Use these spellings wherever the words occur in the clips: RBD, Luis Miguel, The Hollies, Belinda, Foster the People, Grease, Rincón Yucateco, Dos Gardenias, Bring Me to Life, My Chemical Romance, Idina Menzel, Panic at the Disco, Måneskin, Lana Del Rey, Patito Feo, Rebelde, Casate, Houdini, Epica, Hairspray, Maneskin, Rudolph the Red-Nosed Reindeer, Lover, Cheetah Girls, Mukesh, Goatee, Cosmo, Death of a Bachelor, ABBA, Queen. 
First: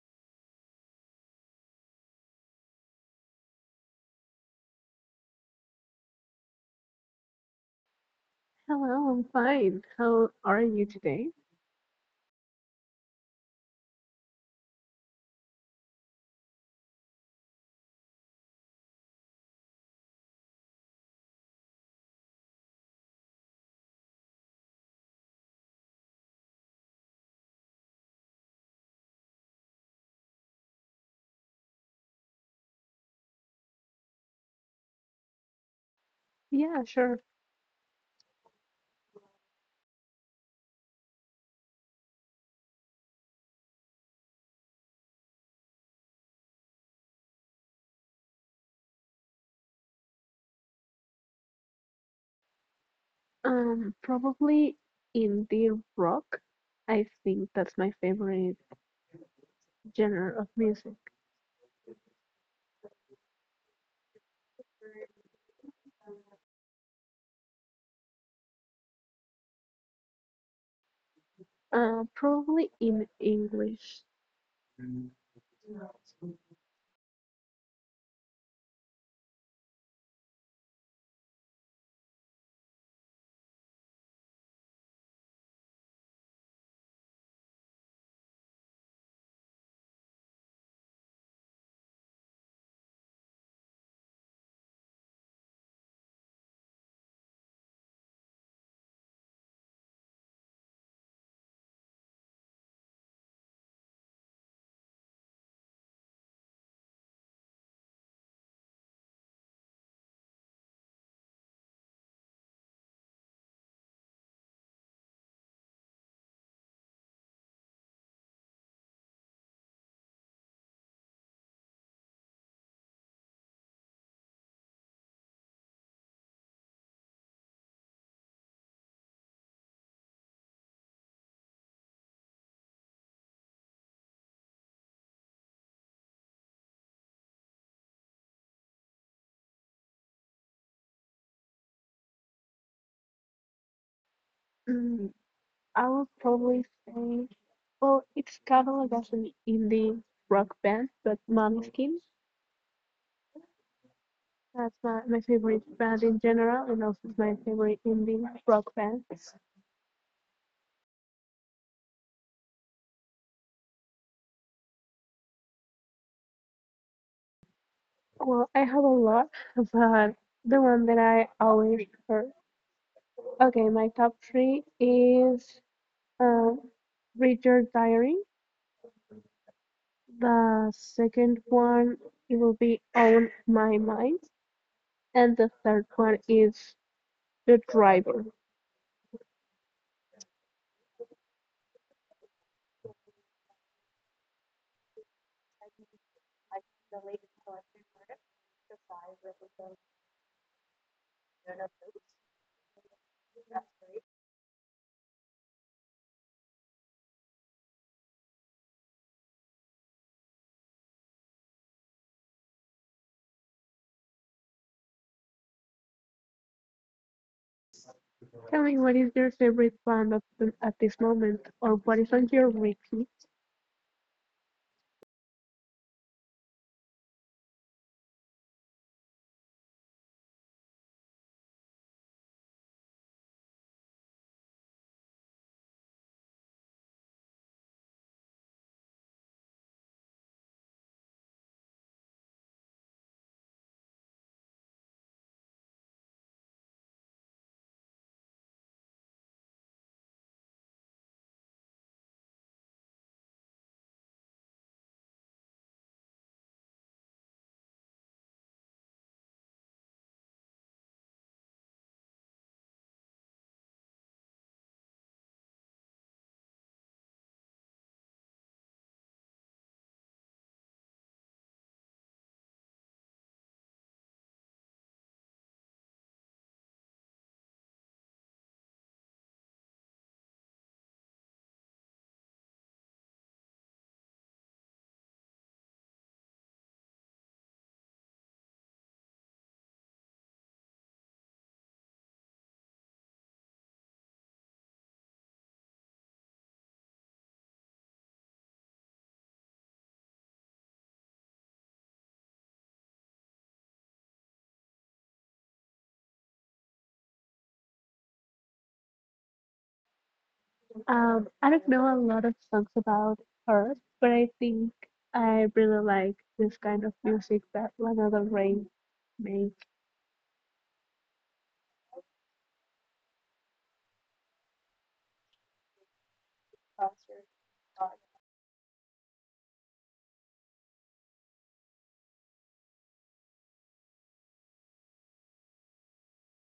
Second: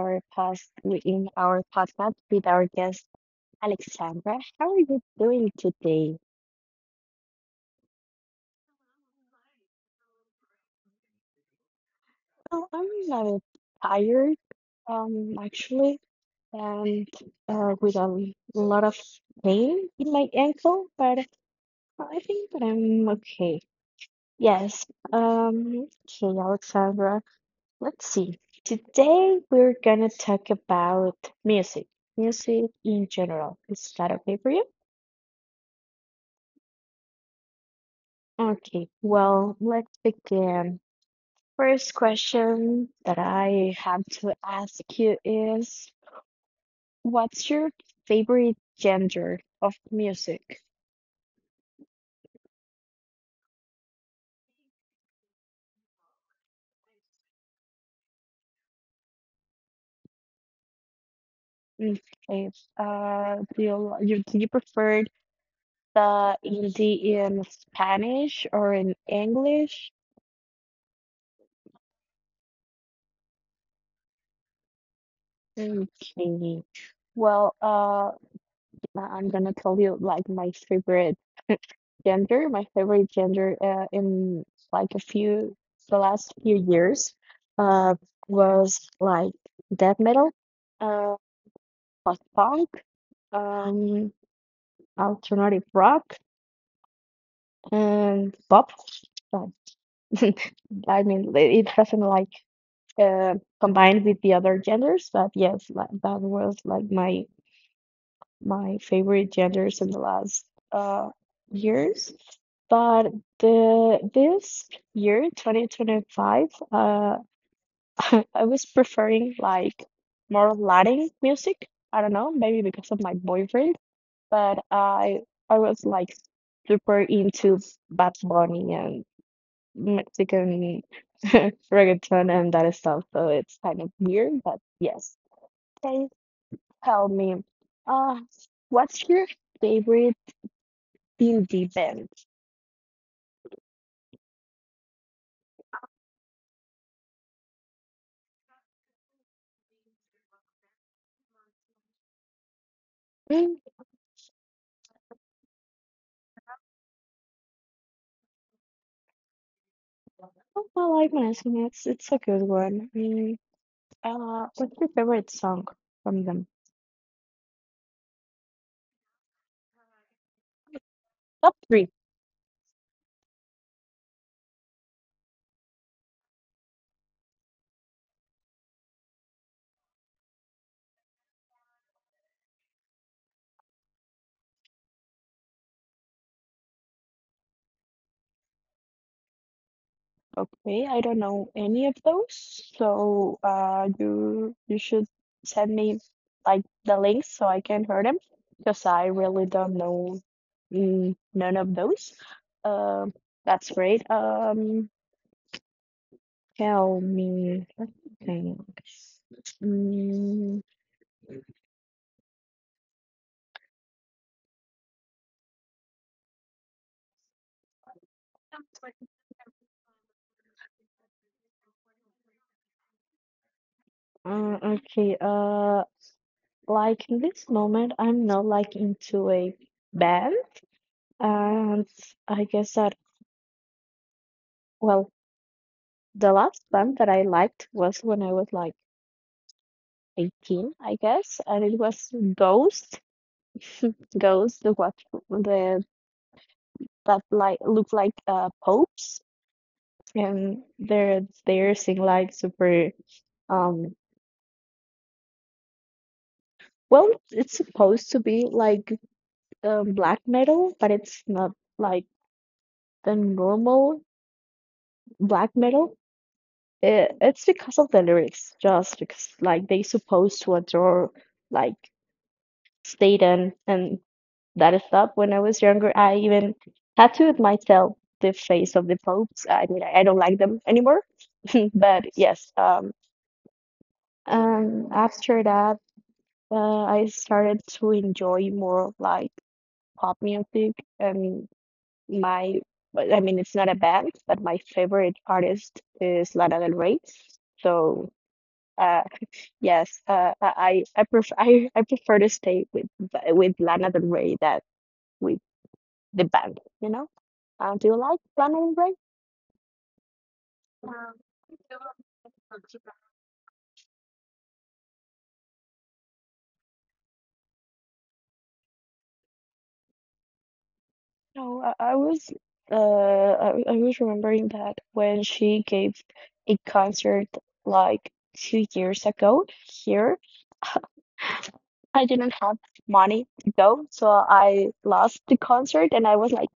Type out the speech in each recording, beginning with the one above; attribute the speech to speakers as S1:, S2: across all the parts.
S1: our past in our podcast with our guest Alexandra. How are you doing today?
S2: Hello, I'm fine. How are you today?
S1: Well, I'm a little tired, actually, and with a lot of pain in my ankle, but I think that I'm okay. Yes. Um, okay, Alexandra. Let's see. Today we're gonna talk about music, music in general. Is that okay for you?
S2: Yeah, sure.
S1: Okay, well, let's begin. First question that I have to ask you is, what's your favorite genre of music?
S2: Probably indie rock. I think that's my favorite genre of music.
S1: Okay. Do you prefer the indie in Spanish or in English?
S2: Probably in English.
S1: Okay, well, I'm gonna tell you like my favorite gender, my favorite gender in like a few the last few years, uh, was like death metal, uh, post-punk, um, alternative rock, and pop. So, I mean, li- it doesn't like uh, combined with the other genders, but yes, like, that was like my favorite genders in the last uh, years. But the this year, 2025, I was preferring like more Latin music. I don't know, maybe because of my boyfriend, but I was like super into Bad Bunny and Mexican reggaeton and that stuff. So it's kind of weird, but yes. Can tell me, uh, what's your favorite Beauty band.
S2: Mm, I would probably say, well, it's cataloged as an indie rock band, but Måneskin.
S1: Mm,
S2: That's my favorite band in general, and also my favorite indie rock band.
S1: oh, I like Maneskin. It's a good one. Mm, what's your favorite song from them?
S2: Well, I have a lot, but the one that I
S1: Top three.
S2: always heard. Okay, my top three is uh, Read Your Diary. The second one, it will be On My Mind. And the third one is The Driver.
S1: Okay, I don't know any of those, so you should send me like the links so I can hear them because I really don't know mm, none of those. Um, that's great. Tell me. Let me think. Mm,
S2: Tell me, what is your favorite band of the, at this moment, or what is on your repeat?
S1: okay. Like in this moment, I'm not like into a band, and I guess that well, the last band that I liked was when I was like 18, I guess, and it was Ghost. Ghost, the that like look like popes, and they sing like super um well, it's supposed to be like black metal, but it's not like the normal black metal. It's because of the lyrics, just because like they supposed to adore like Satan and that stuff. When I was younger, I even tattooed myself the face of the popes. I mean, I don't like them anymore, but yes. And after that, I started to enjoy more like pop music and my. I mean, it's not a band, but my favorite artist is Lana Del Rey. So. uh, Yes, I prefer to stay with b- with Lana Del Rey that with the band, you know? Do you like Lana Del Rey?
S2: I don't know a lot of songs about her, but I think I really like this kind of music that Lana Del Rey makes.
S1: No, I was I was remembering that when she gave a concert like 2 years ago here, I didn't have money to go, so I lost the concert and I was like,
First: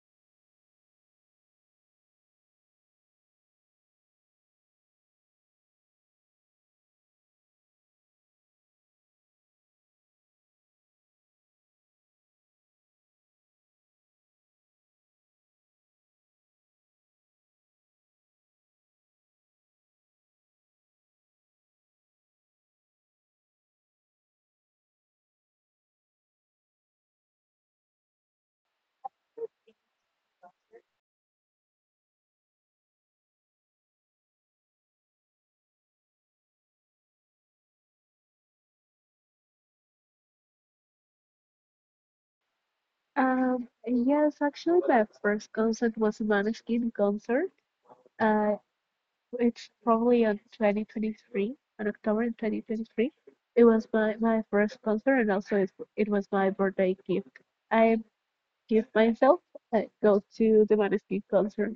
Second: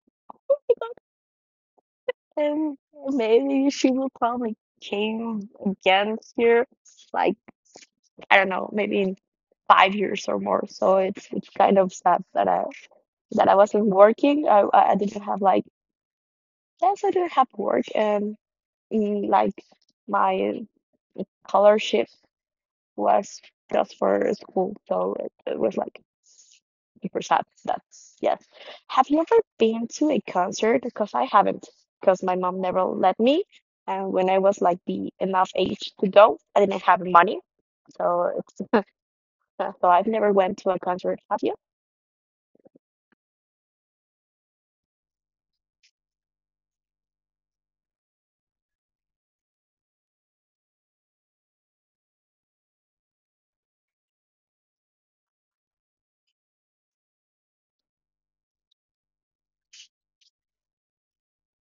S1: And maybe she will probably came again here, like I don't know, maybe in 5 years or more. So it's kind of sad that I wasn't working. I didn't have like yes, I didn't have work and mm, like my scholarship was just for school, so it was like super sad. That's yes. Have you ever been to a concert? Because I haven't, because my mom never let me. And when I was like the enough age to go, I didn't have money, so it's so I've never went to a concert. Have you?
S2: Uh, yes, actually, my first concert was a Måneskin concert. Uh, it's probably on 2023, on October 2023. It was my first concert, and also it was my birthday gift. I give myself go to the Måneskin concert.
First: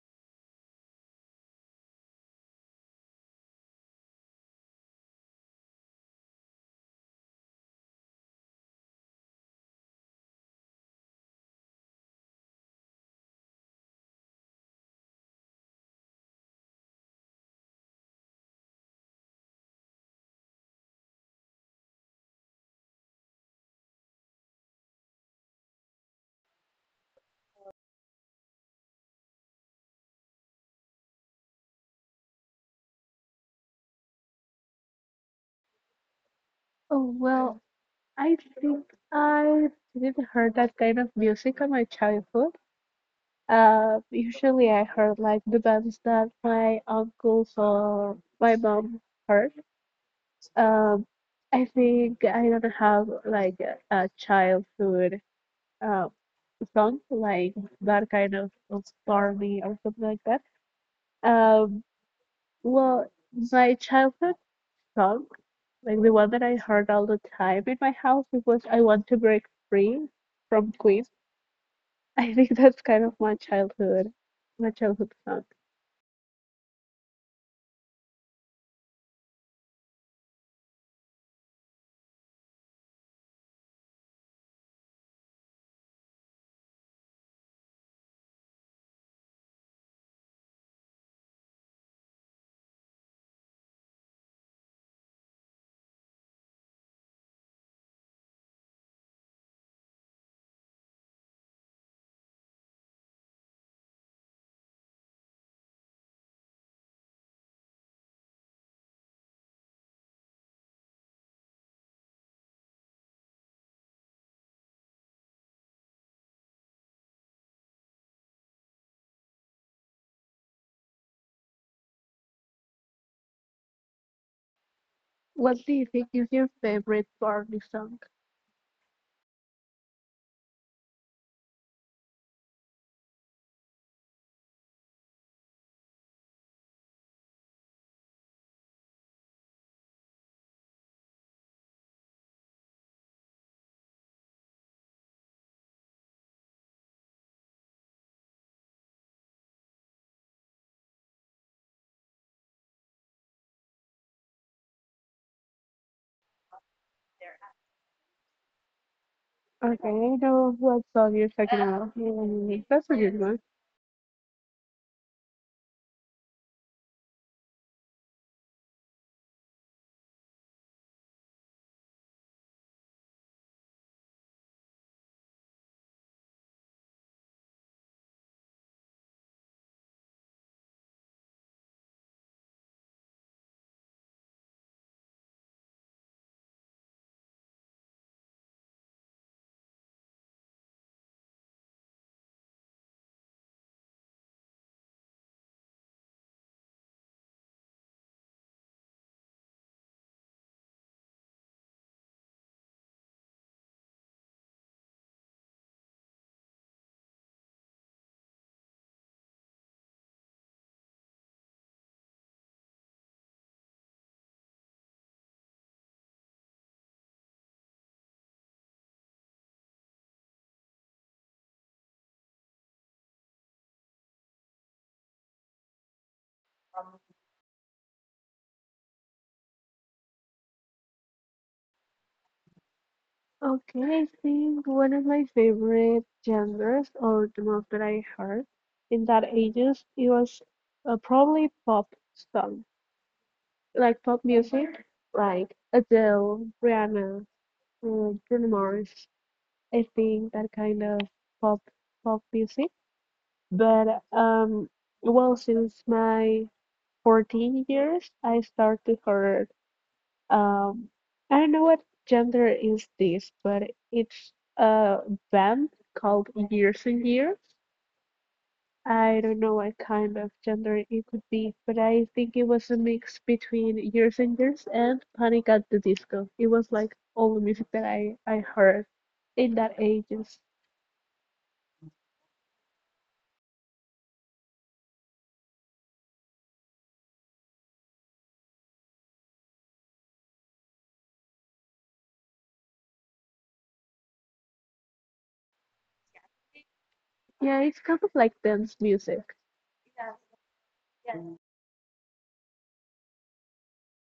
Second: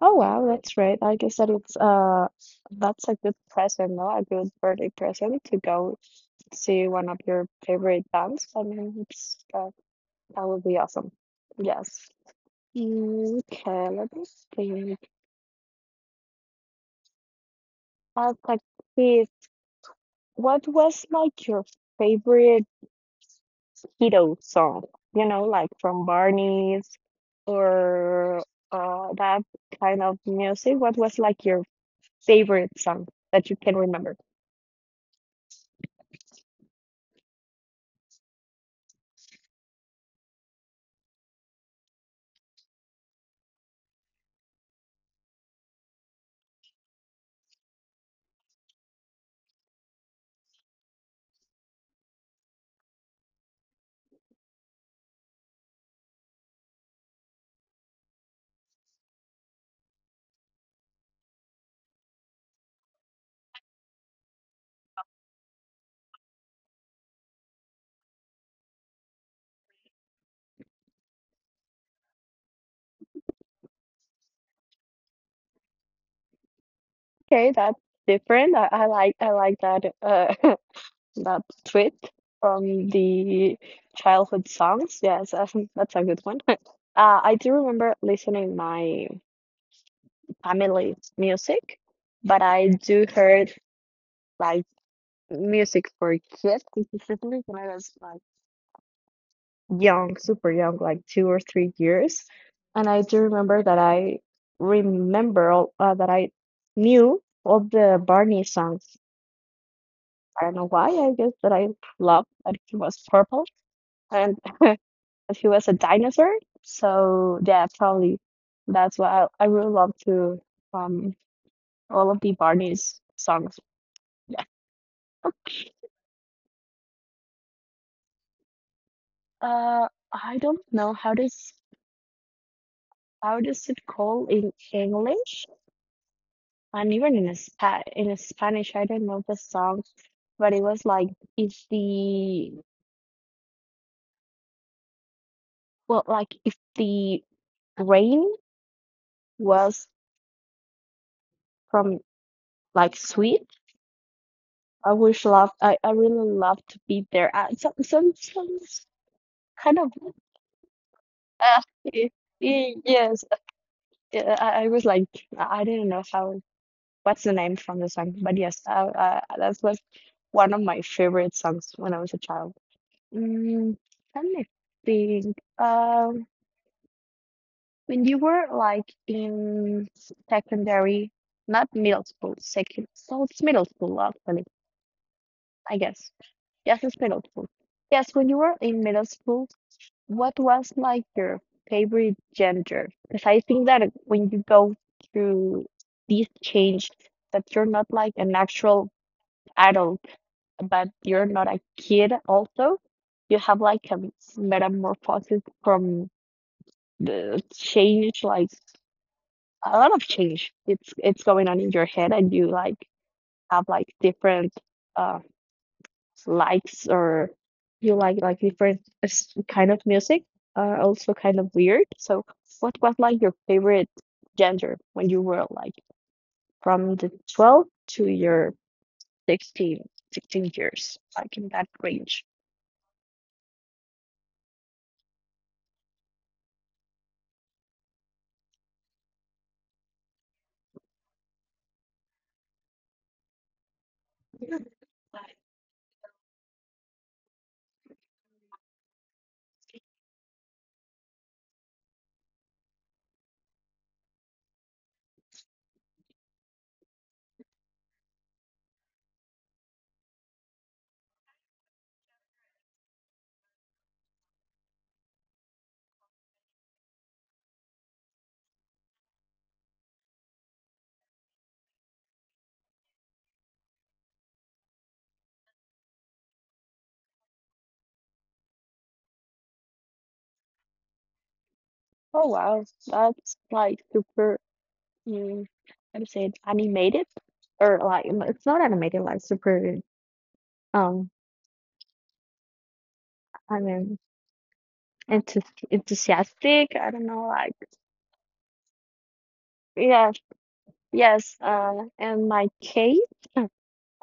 S1: Oh wow, that's right. I guess that it's that's a good present, no? A good birthday present to go see one of your favorite bands. I mean, it's that would be awesome. Yes. Okay, let me think. As a kid, what was like your favorite kiddo song? You know, like from Barney's or that kind of music. What was like your favorite song that you can remember?
S2: Oh, well, I think I didn't hear that kind of music in my childhood. Usually I heard like the bands that my uncles or my mom heard. Um, I think I don't have like a childhood uh, song like that kind of Barney or something like that. Um, well, my childhood song, like the one that I heard all the time in my house, it was "I Want to Break Free" from Queen. I think that's kind of my childhood song.
S1: Okay, that's different. I like I like that that tweet from the childhood songs. Yes, that's a good one. I do remember listening my family music, but I do heard like music for kids specifically when I was like young, super young, like 2 or 3 years. And I do remember that I remember all, that I knew all the Barney songs. I don't know why. I guess that I loved that he was purple and that he was a dinosaur. So yeah, probably that's why I really love to um all of the Barney's songs. Yeah.
S2: What do you think is your favorite Barney song?
S1: Uh, I don't know how does it call in English and even in a Spanish. I don't know the song, but it was like if the well, like if the rain was from like sweet, I wish love. I really love to be there. Kind of
S2: Okay, I know what song you're
S1: uh,
S2: talking about.
S1: y-
S2: Mm, that's a
S1: yes.
S2: good one.
S1: I was like I didn't know how what's the name from the song? But yes, that was one of my favorite songs when I was a child. Mm, let me think. When you were like in secondary, not middle school, second, so it's middle school actually, I guess. Yes, it's middle school. Yes, when you were in middle school, what was like your favorite gender? Because I think that when you go through this change, that you're not like an actual adult but you're not a kid also. You have like a metamorphosis from the change, like a lot of change. It's going on in your head and you like have like different uh likes or you like different s- kind of music are also kind of weird. So what was like your favorite gender when you were like from the 12 to your 16 16 years, like in that range?
S2: Okay, I think one of my favorite genres, or the most that I heard in that ages, it was probably pop song, like pop music, like Adele, Rihanna, Bruno Mars. I think that kind of pop pop music. But well, since my 14 years, I started to hear. Um, I don't know what gender is this, but it's a band called Years and Years. I don't know what kind of gender it could be, but I think it was a mix between Years and Years and Panic at the Disco. It was like all the music that I heard in that ages.
S1: Oh wow, that's like super. Mm, how to say it? Animated or like m- it's not animated, like super. Um, I mean, enthu- enthusiastic. I don't know, like
S2: Yeah, it's kind of like dance music.
S1: yeah, yes. In my case,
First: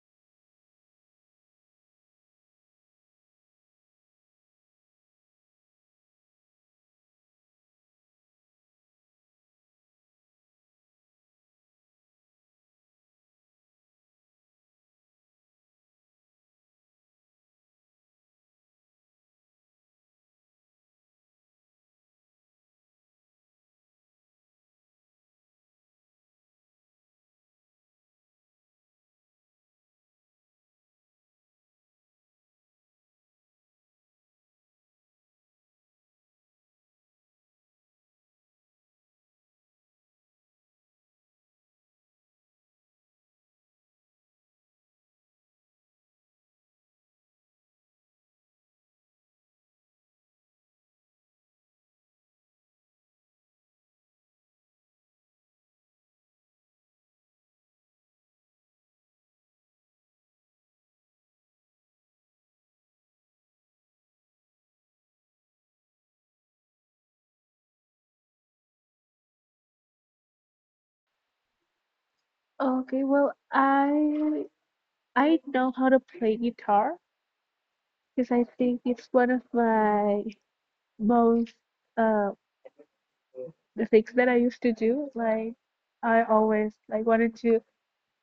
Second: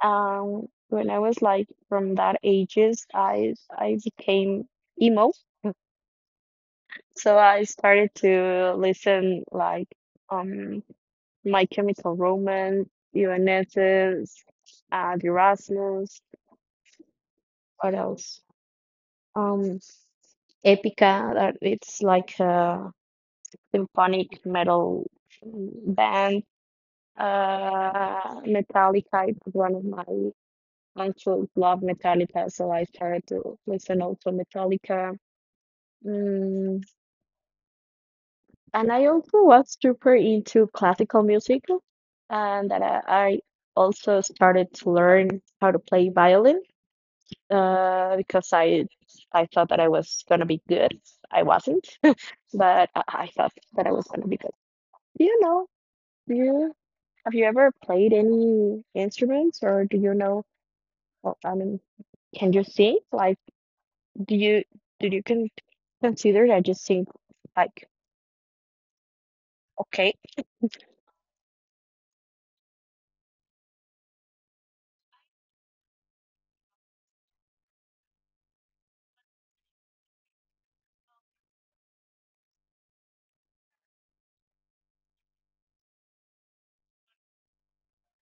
S1: when I was like from that ages, I became emo. So I started to listen like um My Chemical Romance, UNS's, the what else? Um, Epica, that it's like a symphonic metal band. Metallica is one of my uncles love Metallica, so I started to listen also Metallica. Mm, and I also was super into classical music, and that I also started to learn how to play violin, because I thought that I was gonna be good. I wasn't. But I thought that I was gonna be good. Do you know? Do you have you ever played any instruments, or do you know? Well, I mean, can you sing? Like, do you do you can consider that you sing like okay,
S2: Okay, well, I know how to play guitar because I think it's one of my most uh. the things that I used to do. Like I always like wanted to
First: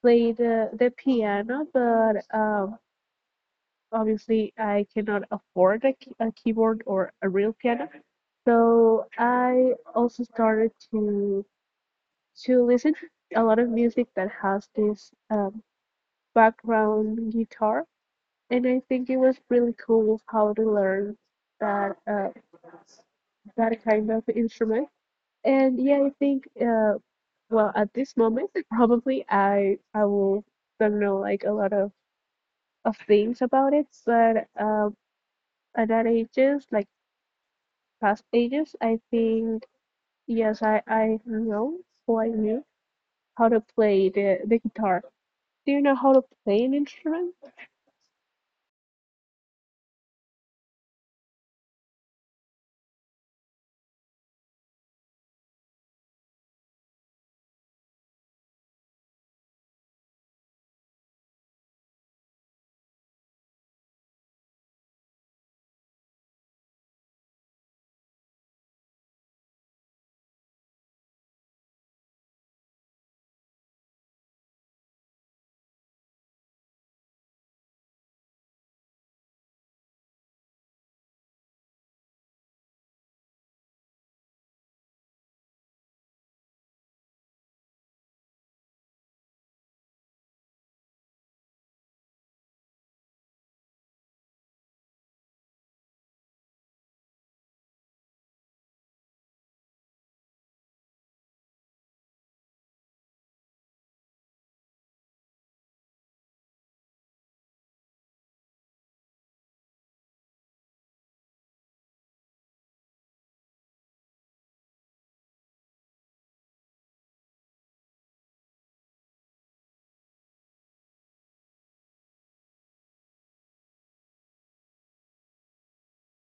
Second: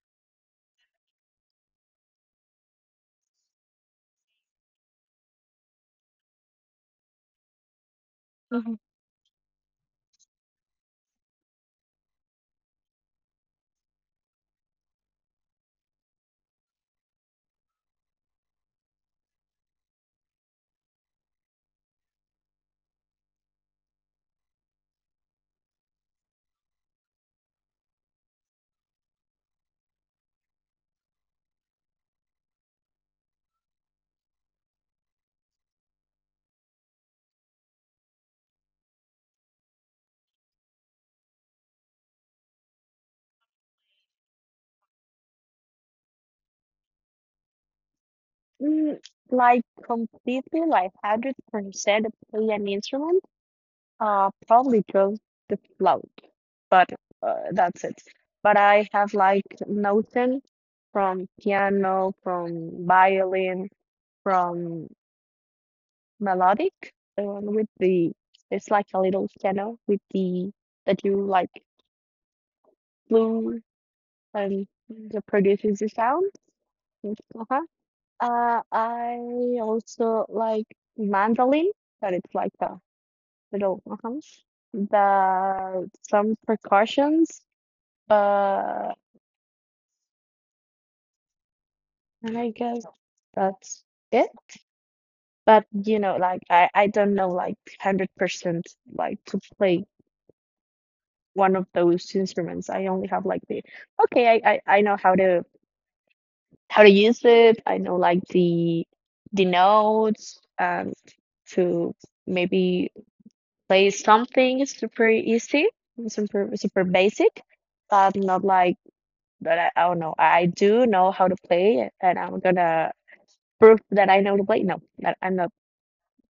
S2: play the piano, but obviously I cannot afford a keyboard or a real piano.
S1: Mhm.
S2: So I also started to listen a lot of music that has this background guitar, and I think it was really cool how to learn that uh, that kind of instrument. And yeah, I think well, at this moment, probably I will don't know like a lot of things about it, but at that ages, like past ages, I think yes, I know or I knew how to play the guitar. Do you know how to play an instrument?
S1: Mm, like completely like 100% play an instrument? Probably just the flute, but that's it. But I have like notion from piano, from violin, from melodic, the one with the it's like a little piano with the that you like blue and that produces the sound. Uh-huh. I also like mandolin, but it's like a little uh-huh. The some percussions, but and I guess that's it. But you know, like I don't know like 100% like to play one of those instruments. I only have like the okay, I know how to use it. I know like the notes and to maybe play something super easy, super super basic, but not like but I don't know. I do know how to play it, and I'm gonna prove that I know how to play. No, that I'm not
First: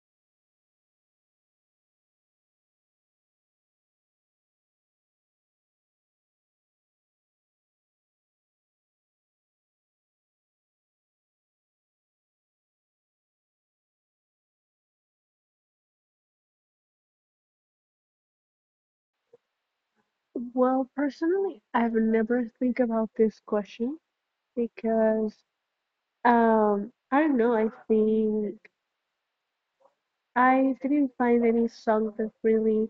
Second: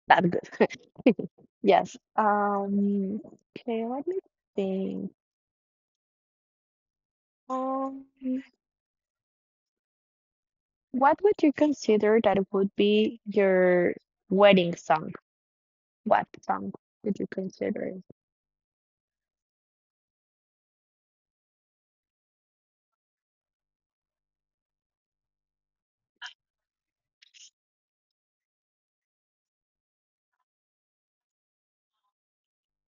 S1: that good. Yes. Okay, let me think. Um What would you consider that would be your wedding song? What song would you consider it?
S2: Well, personally, I've never think about this question because I don't know, I think I didn't find any song that really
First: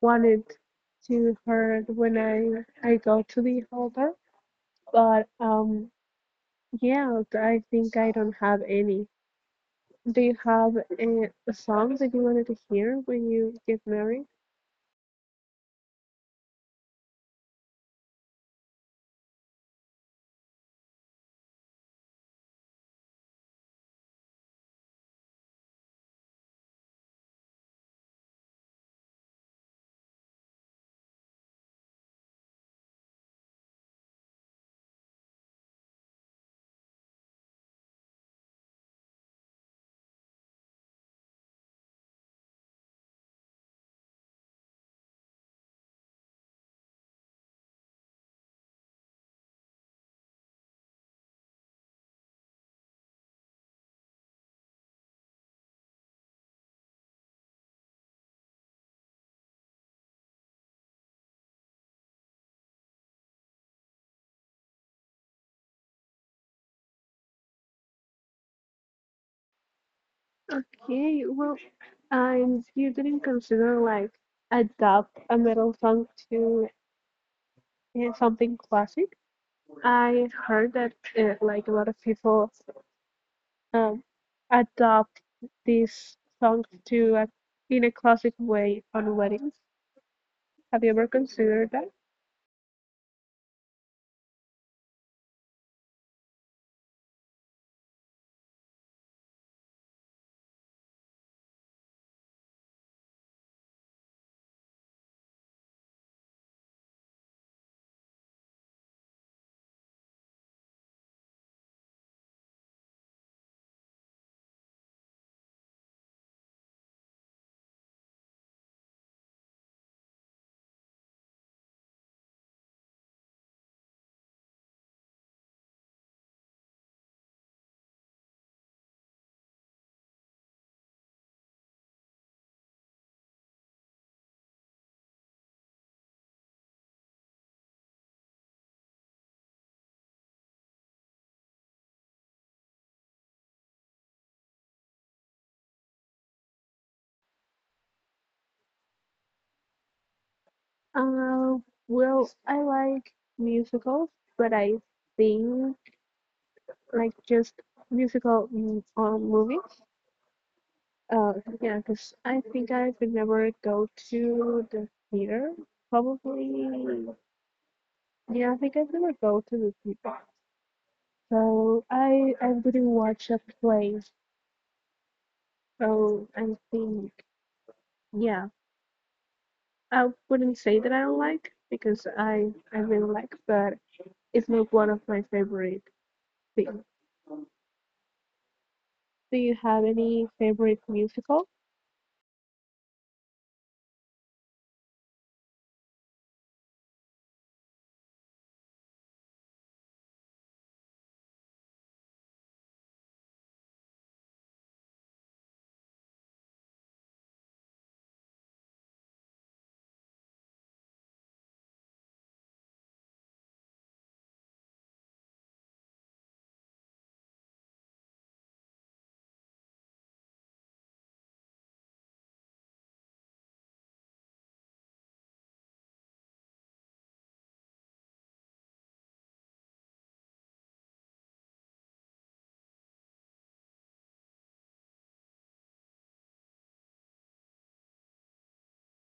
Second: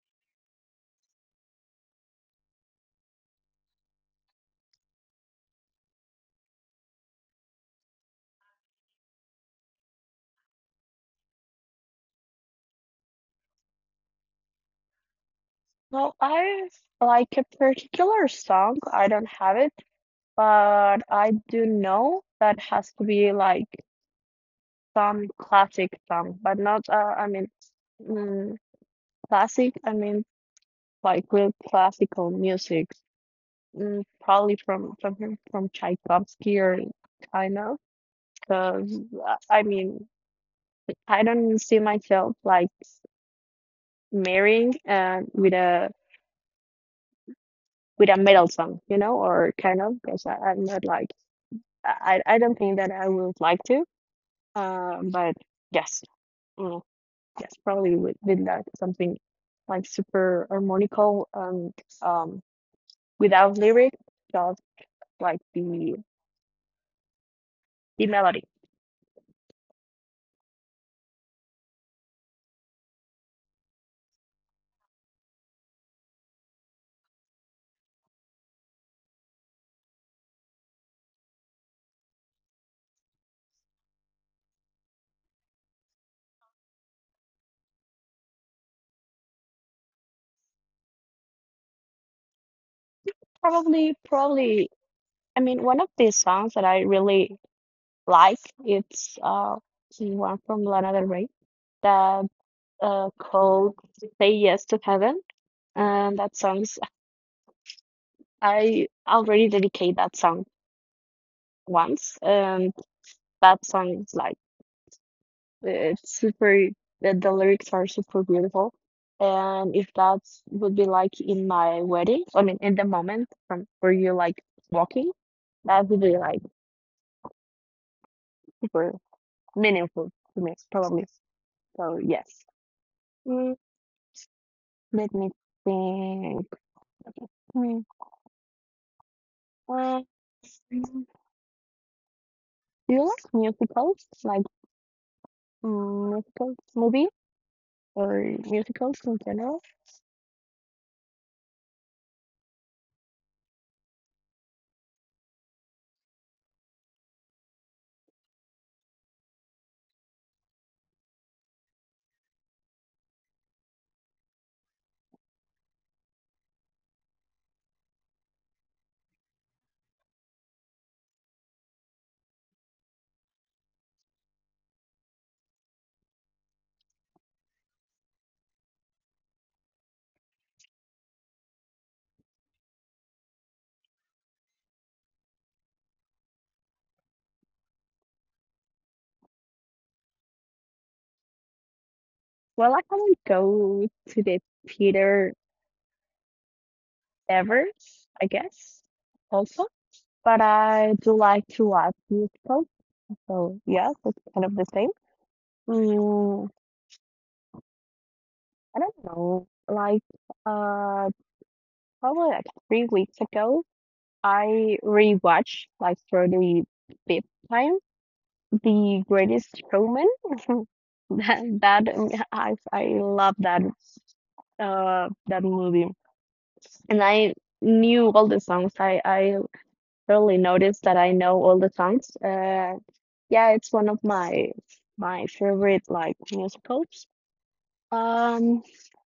S2: wanted to hear when I go to the altar. But yeah, I think I don't have any. Do you have a song that you wanted to hear when you get married?
S1: Well, I like a particular song. I don't have it, but I do know that has to be like some classic song, but not, I mean, mm, classic, I mean, like real classical music, mm, probably from Tchaikovsky or China, because, I mean, I don't see myself like marrying with a metal song, you know, or kind of because I'm not like I don't think that I would like to. But yes, mm, yes, probably with that something like super harmonical and um without lyric, just like the melody.
S2: Okay, well, and you didn't consider like adapt a metal song to something classic. I heard that like a lot of people um, adopt these songs to in a classic way on weddings. Have you ever considered that?
S1: Probably, probably. I mean, one of the songs that I really like it's one from Lana Del Rey that called Say Yes to Heaven. And that song's, I already dedicate that song once. That song is like, it's super, the lyrics are super beautiful. And if that would be like in my wedding, I mean, in the moment from where you're like walking, that would be like super meaningful to me, probably. So, yes. Mm, let me think. Hmm, uh, Do you like musicals? Musical movie or musicals in general?
S2: Uh, well, I like musicals, but I think like just or movies. Uh, yeah, because I think I could never go to the theater. Probably, yeah, I think I'd never go to the theater. So I wouldn't watch a play. So I think, yeah, I wouldn't say that I don't like because I really like, but it's not one of my favorite. Wait, do you have any favorite musical?
S1: Well, I haven't go to the theater ever, I guess, also, but I do like to watch musicals. So yeah, that's kind of the same. Mm, I don't know. Like uh probably like three weeks ago, I rewatched like for the fifth time The Greatest Showman. That, that I love that movie, and I knew all the songs. I really noticed that I know all the songs. Yeah, it's one of my favorite like musicals. Um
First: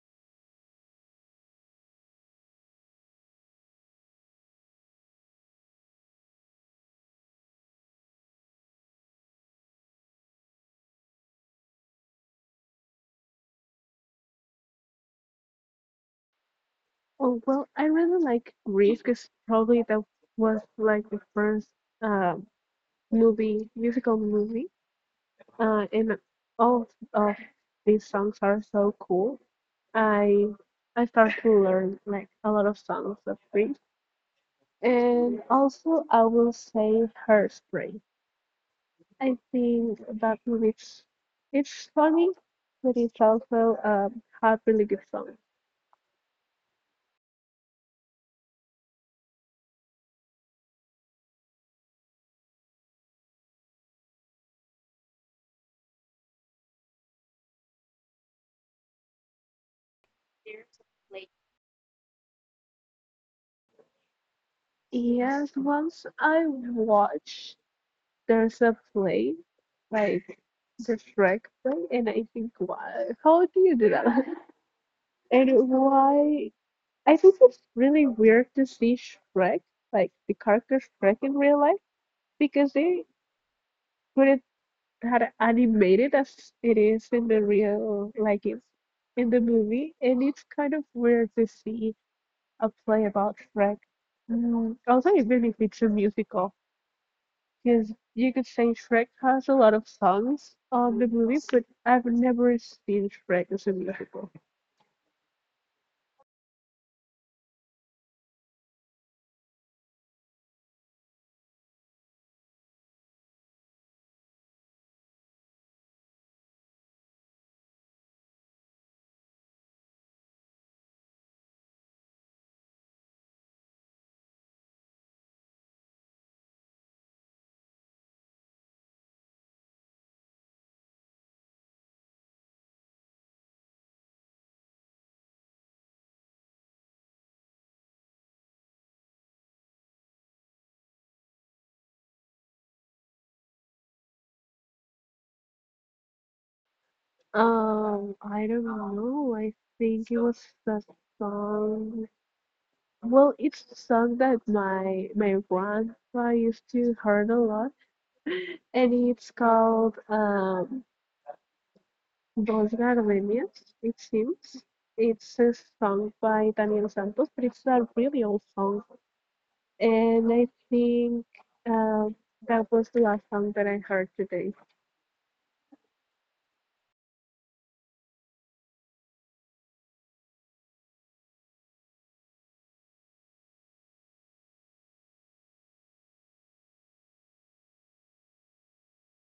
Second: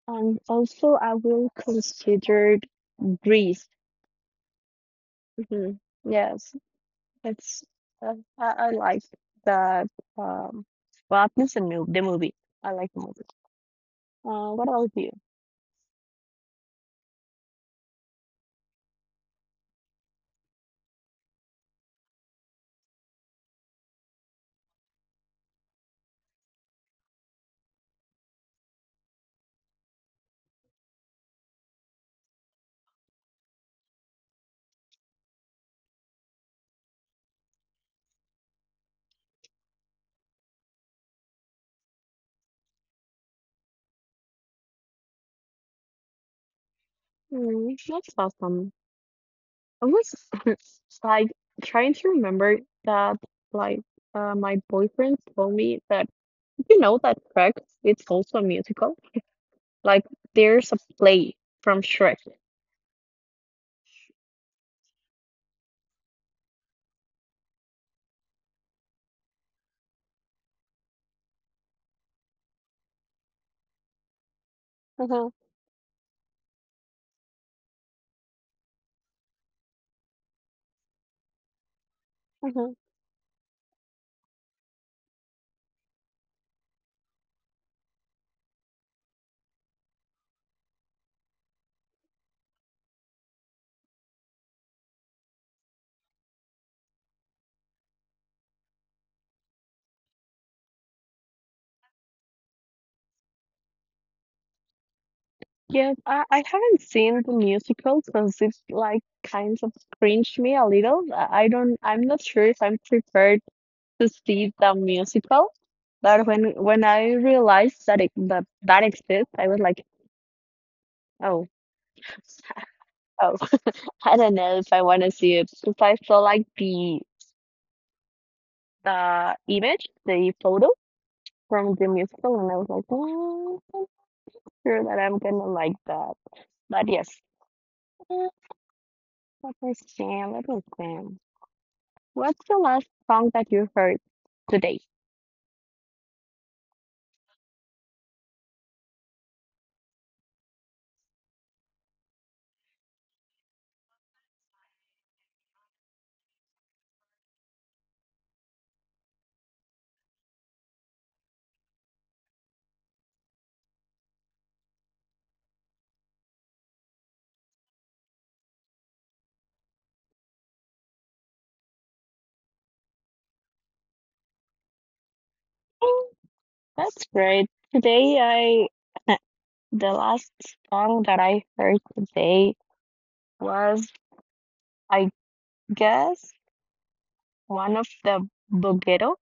S1: and also I will consider Grease. hmm Yes, it's I like that um well, at least the movie. I like the movie. Uh, what about you?
S2: Oh, well, I really like Grease because probably that was like the first uh, movie, musical movie. And all of these songs are so cool. I I start to learn like a lot of songs of Grease. And also I will say Hairspray. I think that movie it's funny, but it's also had really good songs.
S1: Mm, that's awesome. I was like trying to remember that, like my boyfriend told me that you know that Shrek it's also a musical. Like there's a play from Shrek.
S2: Yes, once I watched there's a play, like the Shrek play, and I think, why? How do you do that?
S1: Uh-huh,
S2: And why? I think it's really weird to see Shrek, like the character Shrek in real life,
S1: uh-huh.
S2: because they couldn't had animated as it is in the real, in the movie, and it's kind of weird to see a play about Shrek. Mm, also, even if it's a musical. Because you could say Shrek has a lot of songs on the movie, but I've never seen Shrek as a musical.
S1: Yes, I haven't seen the musical because it like kind of cringed me a little. I'm not sure if I'm prepared to see the musical. But when I realized that that exists, I was like, oh. Oh, I don't know if I want to see it because I saw like the image, the photo from the musical, and I was like, "Mm, not sure that I'm gonna like that." But yes. Uh, Let me see. Let me see. What's the last song that you heard today?
S2: I don't know. I think it was the song. Well, it's the song that my grandpa used to heard a lot, and it's called Dos Gardenias. It seems it's a song by Daniel Santos, but it's a really old song. And I think um, that was the last song that I heard today.
S1: Mm, that's great. Today, I the last song that I heard today was, I guess, one of the Boguero.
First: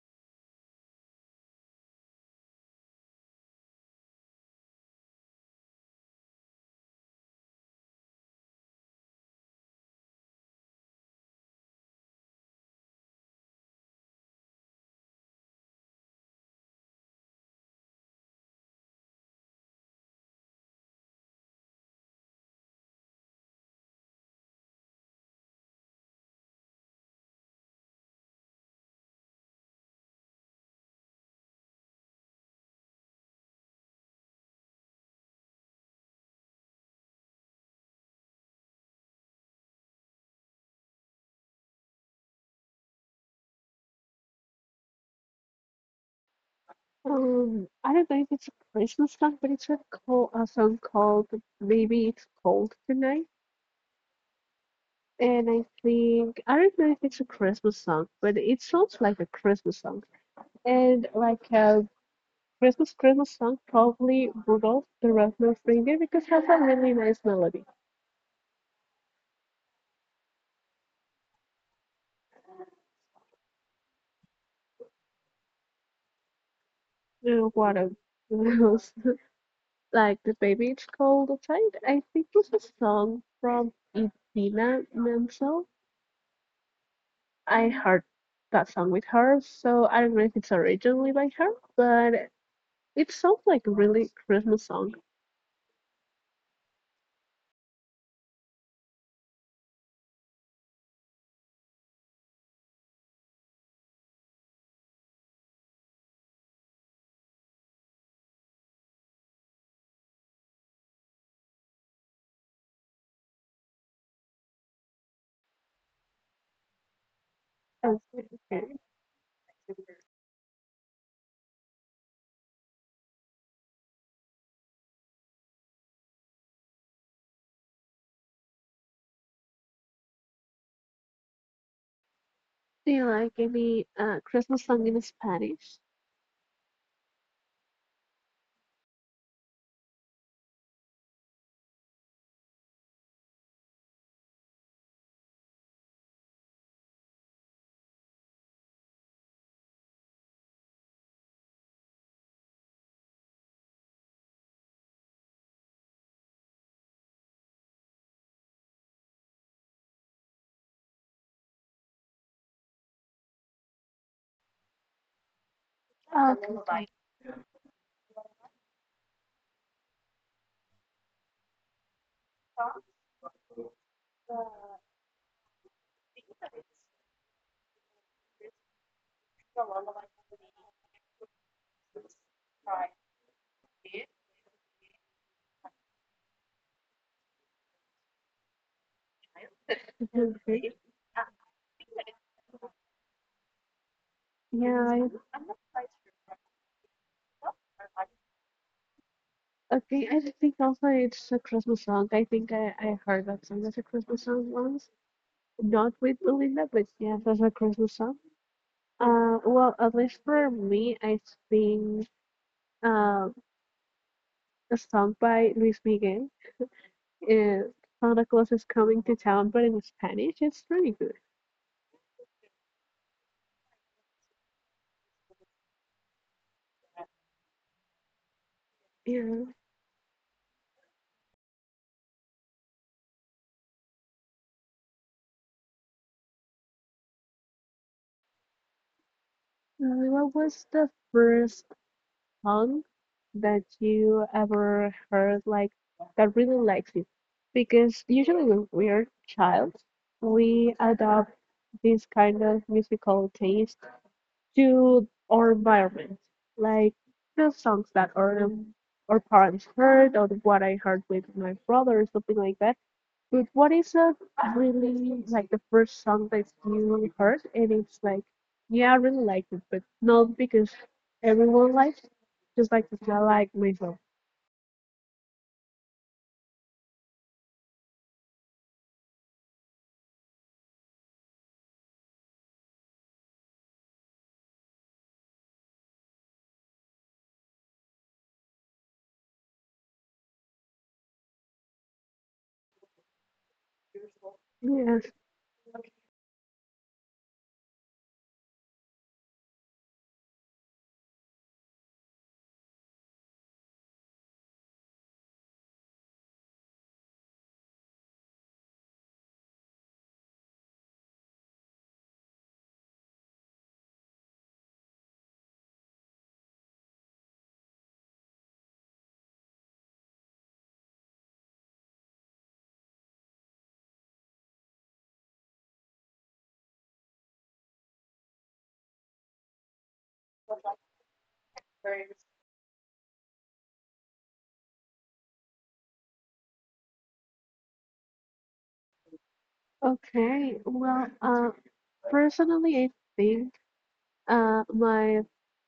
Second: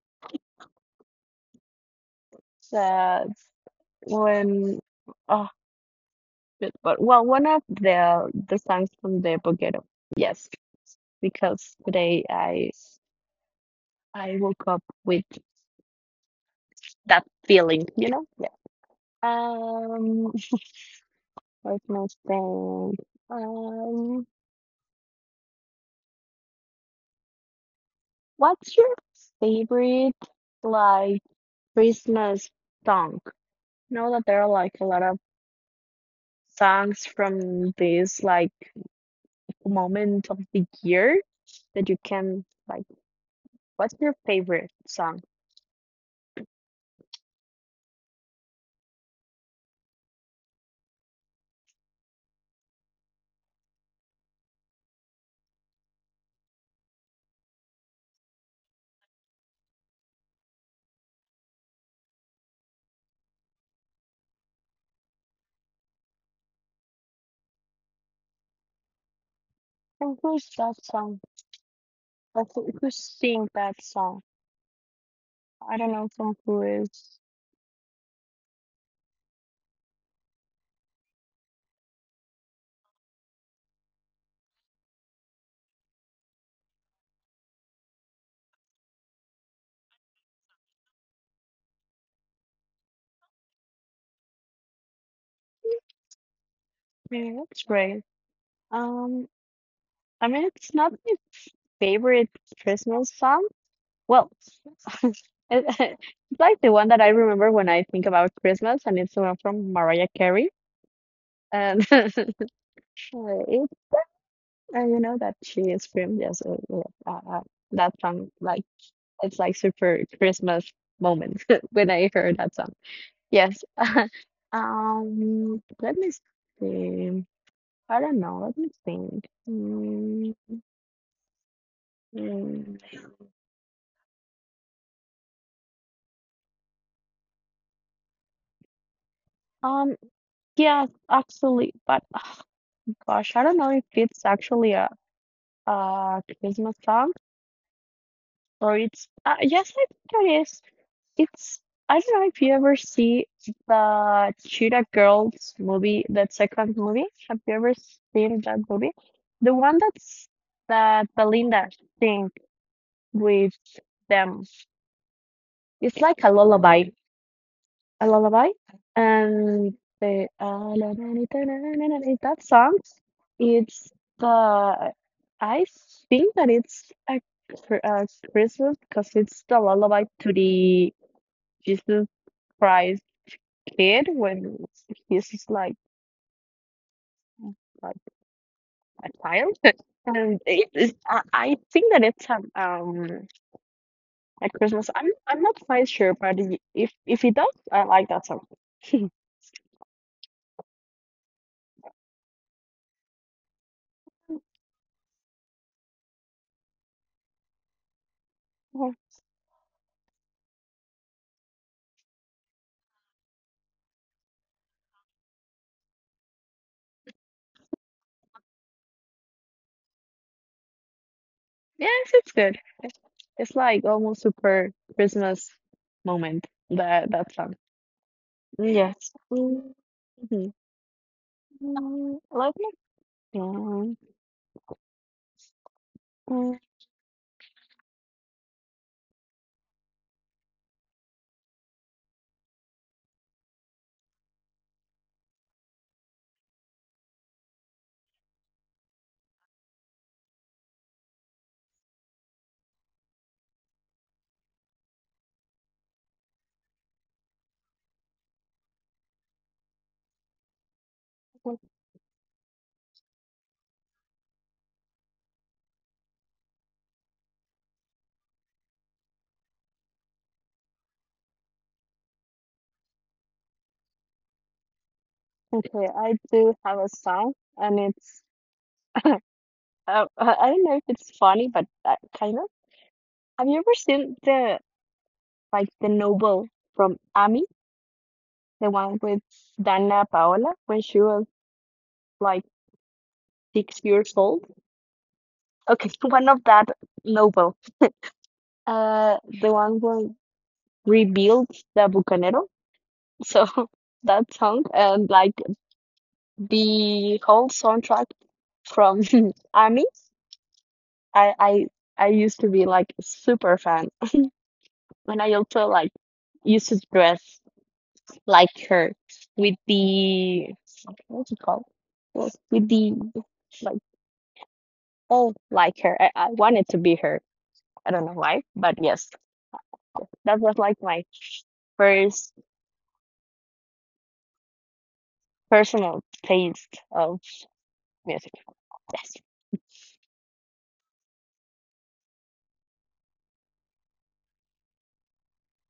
S1: Uh, when. Oh, Good But Well, one of the songs from the Boguero. Yes, because today I woke up with that feeling, you know? Yeah. Um, what's my thing? Um, what's your favorite like Christmas song? I know that there are like a lot of songs from this like moment of the year that you can like. What's your favorite song?
S2: I don't know if it's a Christmas song, but it's a song called Maybe It's Cold Tonight. And I think, I don't know if it's a Christmas song, but it sounds like a Christmas song. And like a Christmas song, probably Rudolph the Red-Nosed Reindeer, because it has a really nice melody.
S1: And who's that song? Of who sing that song? I don't know from who is.
S2: What else? Like the baby it's called outside. I think it's a song from Idina Menzel. I heard that song with her, so I don't know if it's originally by her, but it sounds like a really Christmas song.
S1: Yeah, that's great. Um, I mean, it's not my favorite Christmas song. Well, it- it's like the one that I remember when I think about Christmas, and it's the one from Mariah Carey. And it, you know that she is from yes,
S2: Oh,
S1: that song. Like
S2: okay.
S1: it's like super Christmas moment when I heard that song. Yes. Let me see. I don't know. Let me think. Mm.
S2: Do you like any Christmas song in Spanish?
S1: Um, Yeah, actually, but oh, gosh, I don't know if it's actually a Christmas song, or it's yes, I think it is. It's I don't know if you ever see the Cheetah Girls movie, that second movie. Have you ever seen that movie? The one that's that Belinda sing with them. It's like a
S2: Oh, okay.
S1: lullaby. A lullaby, and the that song, it's the I think that it's a Christmas because it's the lullaby to the Jesus Christ kid when he's just like a child, and it
S2: Okay.
S1: is. I think that it's at
S2: Yeah,
S1: Christmas.
S2: I.
S1: I'm not quite sure, but if it does, I like that song.
S2: Okay, I think also it's a Christmas song. I think I heard that song as a Christmas song once. Not with Belinda, but yeah, that's across the song. Well, at least for me, it's been uh, a song by Luis Miguel. Uh, Santa Claus is coming to town, but in Spanish, it's pretty good.
S1: Yes, it's good. It's it's like almost super Christmas moment. That that song. Yes.
S2: Yeah.
S1: Mhm. Let me think. Mm,
S2: What was the first song that you ever heard, like that really likes you? Because usually when we're child, we adopt this kind of musical taste to our environment. Like the songs that our parents heard or what I heard with my brother or something like that. But what is a really like the first song that you heard and it's like, yeah, I really like it, but not because everyone likes it, just like because I like myself.
S1: Okay, I do have a song, and it's uh, I don't know if it's funny, but kind of. Have you ever seen the like the novel from Ami, the one with Dana Paola when she was like six years old?
S2: Yes.
S1: Okay, one of that novel. The one where rebuilt the Bucanero. So that song and like the whole soundtrack from Army, I I I used to be like super fan, and I also like used to dress like her with the what's it called? Well, with the like all like her. I wanted to be her. I don't know why, but yes, that was like my first personal taste of music. Yes.
S2: Okay. Personally, I think my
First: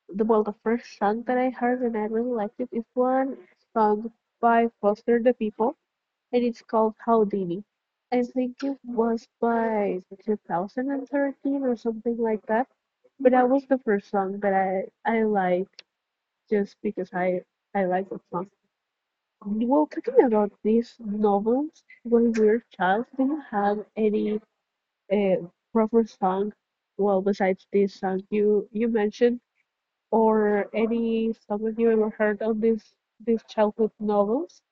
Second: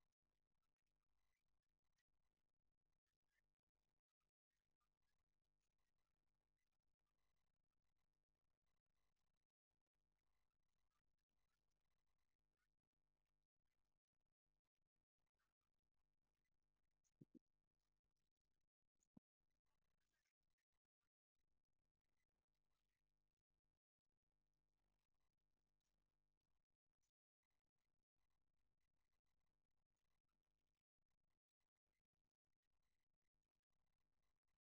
S2: the well the first song that I heard and I really liked it is one song by Foster the People and it's called Houdini. I think it was by 2013 or something like that. But that was the first song that I liked just because I like the song. Well, talking about these novels, when we were child, do you have any uh, proper song? Well, besides this song you mentioned or any song that you ever heard on these childhood novels?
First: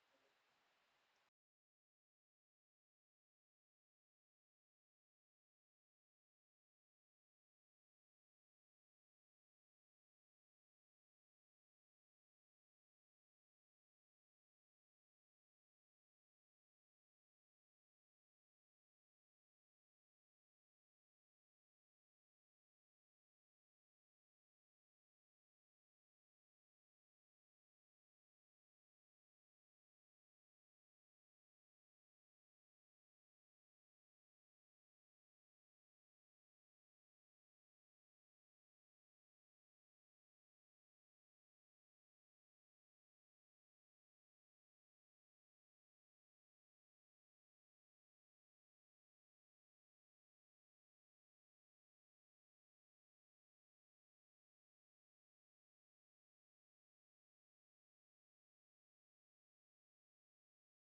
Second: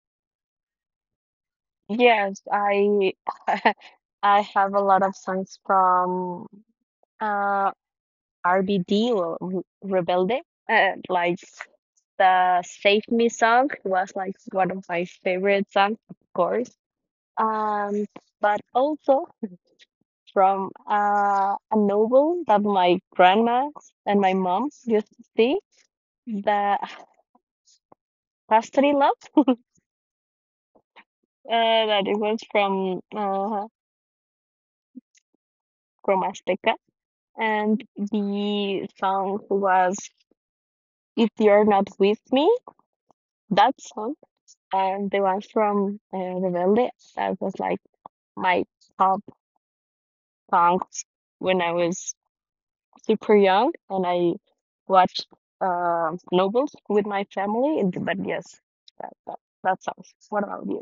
S1: Yes, I I have a lot of songs from uh RBD or Rebelde. Like the Save Me song was like one of my favorite songs, of course. Um, but also from a novel that my grandma and my mom used to see, the Pastry Love, uh, that it was from Azteca, and the song was If You're Not With Me. That song and the one from Rebelde, that was like my top songs when I was super young and I watched Nobles with my family. But yes, that song. What about you?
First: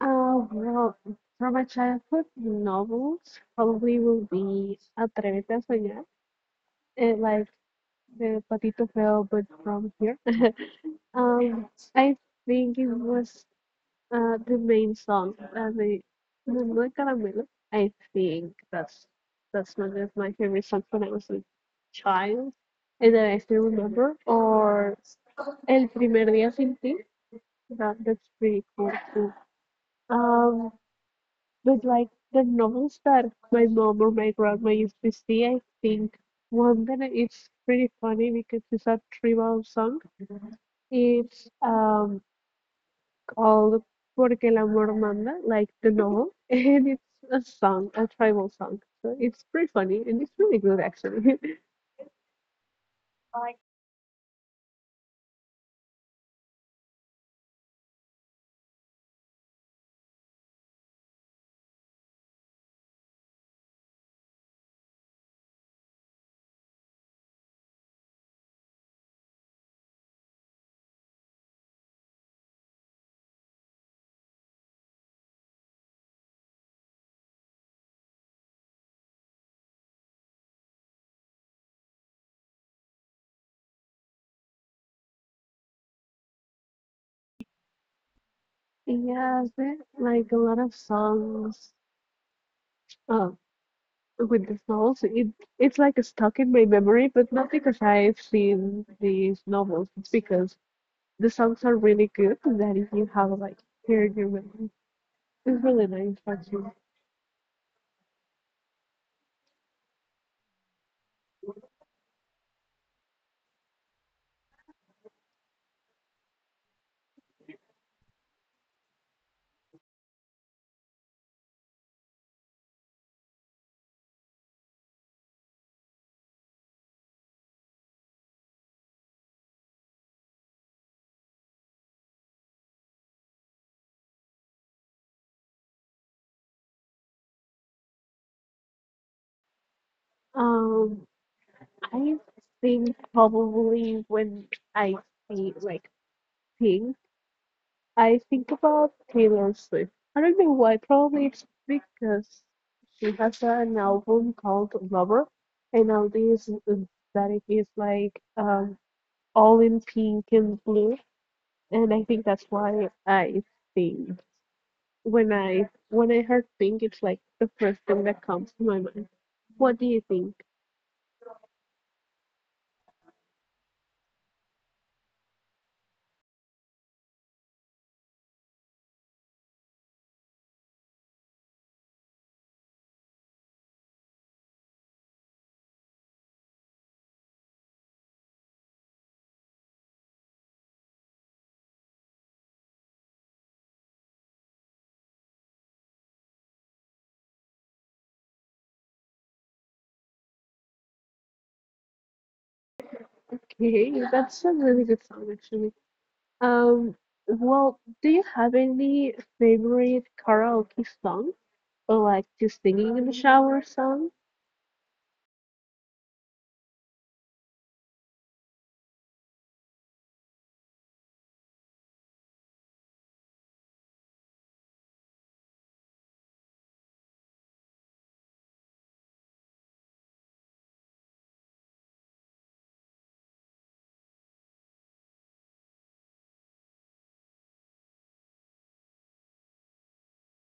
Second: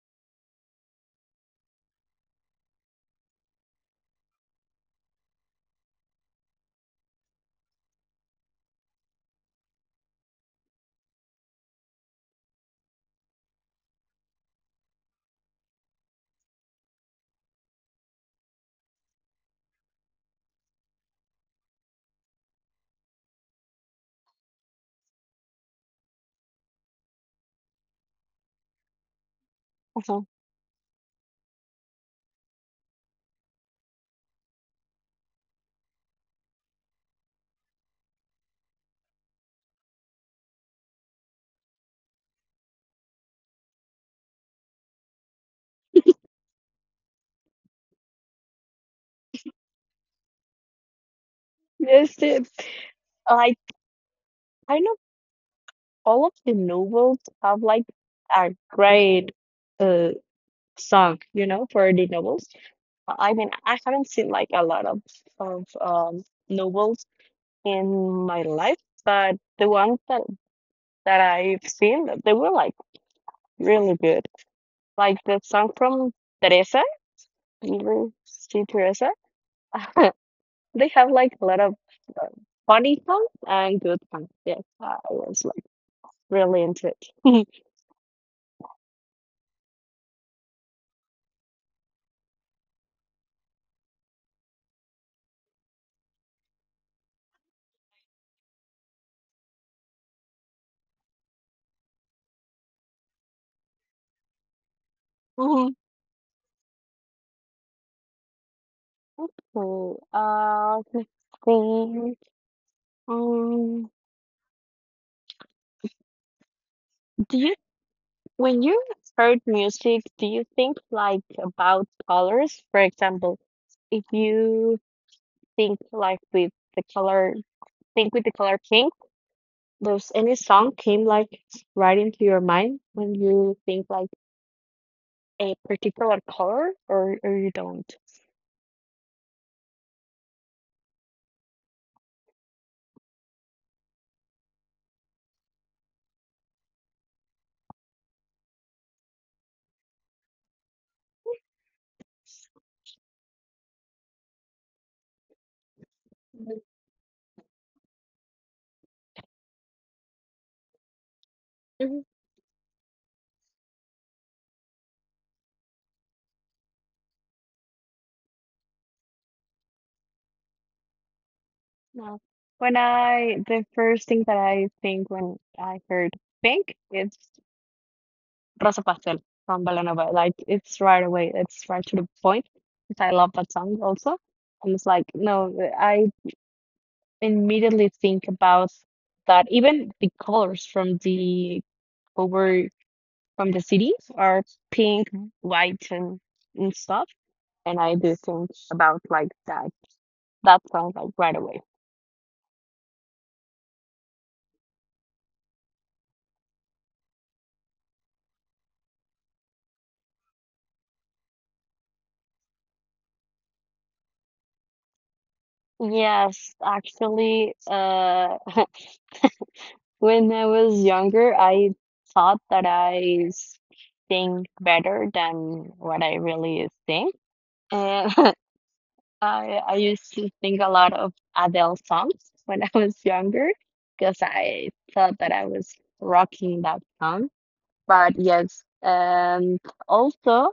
S2: Well, from my childhood novels, probably will be Atrévete a Soñar, and like the Patito Feo, but from here. Um, I think it was. The main song, I mean, Mumbai Karamelo. I think that's one of my favorite songs when I was a child, and that I still remember. Or El Primer Día Sin Ti. That's pretty cool too.
S1: Uh-huh.
S2: Um, but like the novels that my mom or my grandma used to see, I think one that it's pretty funny because it's a tribal song. It's. All Porque el amor manda, like the novel, and it's a song, a tribal song. So it's pretty funny and it's really good actually.
S1: Yes, it, like kind of all of the novels have like a great uh song, you know, for the novels. I mean, I haven't seen like a lot of of um, novels in my life, but the ones that that I've seen, they were like really good. Like the song from Teresa, you ever see Teresa? They have like a lot of uh, funny songs and good songs. Yes, I was like really into it.
S2: Yeah, there like a lot of songs uh, with this novel. So it's like stuck in my memory, but not because I've seen these novels. It's because the songs are really good that if you have like heard your memory. It's
S1: Mhm.
S2: really nice actually.
S1: Okay. Let's see. Um, do you When you heard music, do you think like about colors? For example, if you think like with the color, think with the color pink, does any song came like right into your mind when you think like a particular color, or you don't?
S2: Um, I think probably when I see like things I think about Taylor Swift. I don't know why. Probably it's because she has an album called Lover, and all this
S1: Mhm.
S2: that it is like all in pink and blue, and I
S1: Mhm.
S2: think that's why I think when I heard pink, it's like the first thing that comes to my mind. What do you think?
S1: No. When I, the first thing that I think when I heard pink, it's Rosa Pastel from Belanova. Like it's right away. It's right to the point, 'cause I love that song also. And it's like, no, I immediately think about that. Even the colors from the over from the cities are pink, white, and stuff. And I do think about like that that song like right away.
S2: Okay, that's a really good song actually. Um, well, do you have any favorite karaoke song, or like the singing in the shower song,
S1: Yes, actually, when I was younger, I thought that I think better than what I really think. And I used to sing a lot of Adele songs when I was younger because I thought that I was rocking that song. But yes, and also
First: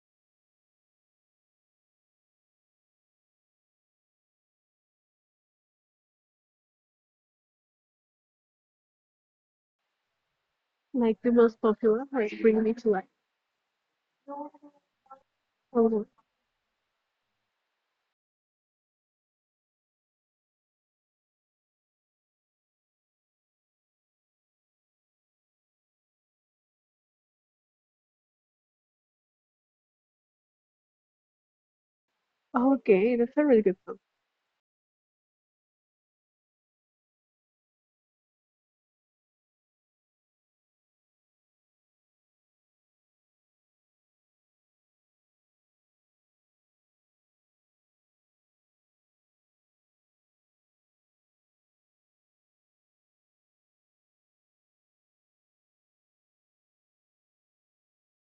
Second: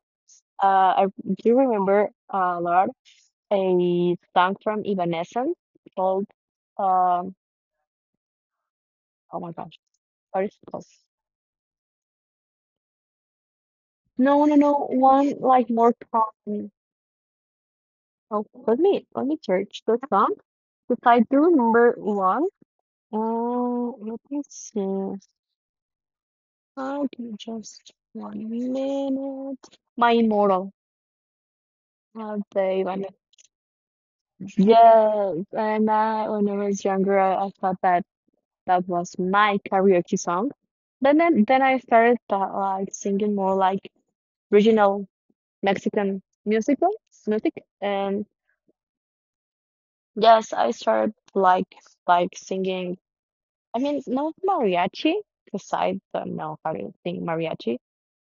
S1: I do remember a lot a song from Evanescence called um oh my gosh, what is it called?
S2: like the most popular, like Bring Me to Life?
S1: No, no, no. One like
S2: Oh,
S1: more
S2: no.
S1: common. Oh, let me search the song because I do remember one. Let me see. Give me just one minute. My Immortal.
S2: Oh,
S1: They went.
S2: okay, that's a really good one.
S1: Yes, and I, when I was younger, I thought that that was my karaoke song. Then I started like singing more like regional Mexican musical music, and yes, I started like singing. I mean, no mariachi, because I don't know how to sing mariachi,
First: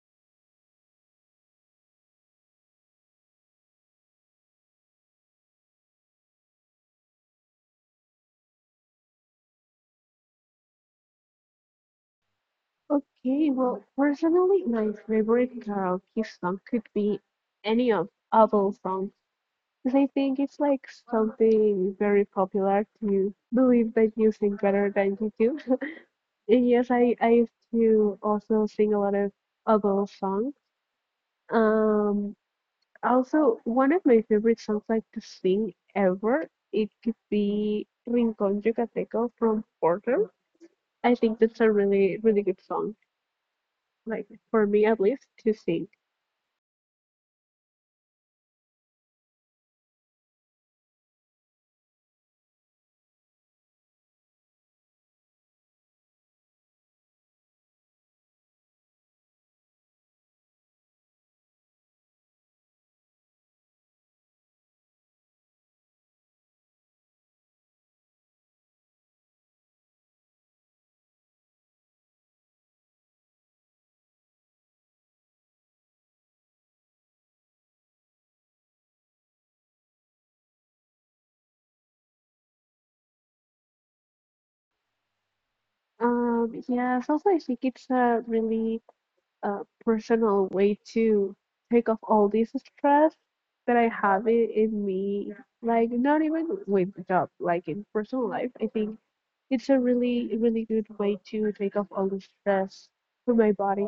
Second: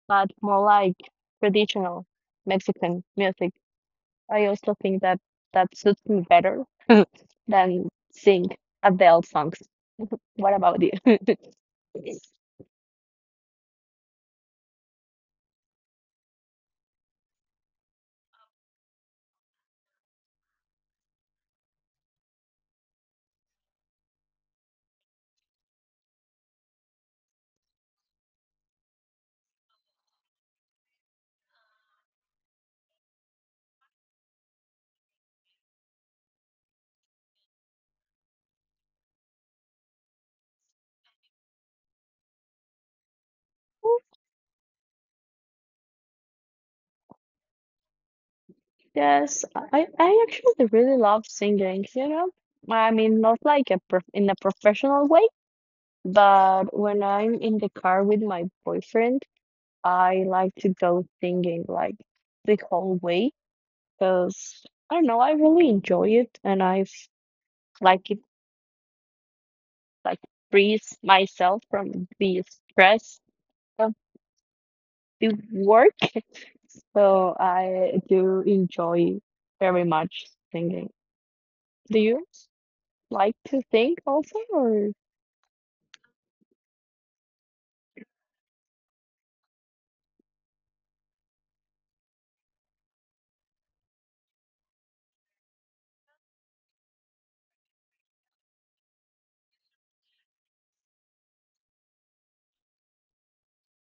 S1: but more like traditional Mexican music. I also think that that suits me better than sing Adele songs. What about you?
S2: Personally, my favorite karaoke song could be any of ABBA songs, because I think it's like something very popular to believe that you sing better than you do. And yes, I used to also sing a lot of ABBA songs. Um, Also, one of my favorite songs like to sing ever, it could be Rincón Yucateco from Porter. I think that's a really, really good song, like for me at least, to sing.
S1: Yes, I actually really love singing, you know. I mean, not like a prof in a professional way, but when I'm in the car with my boyfriend, I like to go singing like the whole way because I don't know, I really enjoy it and like it like frees myself from the stress of the work. So I do enjoy very much singing. Do you like to sing also, or?
S2: Yes, also I think it's a really personal way to take off all this stress that I have in me, like not even with the job, like in personal life. I think it's a really, really good way to take off all the stress from my body.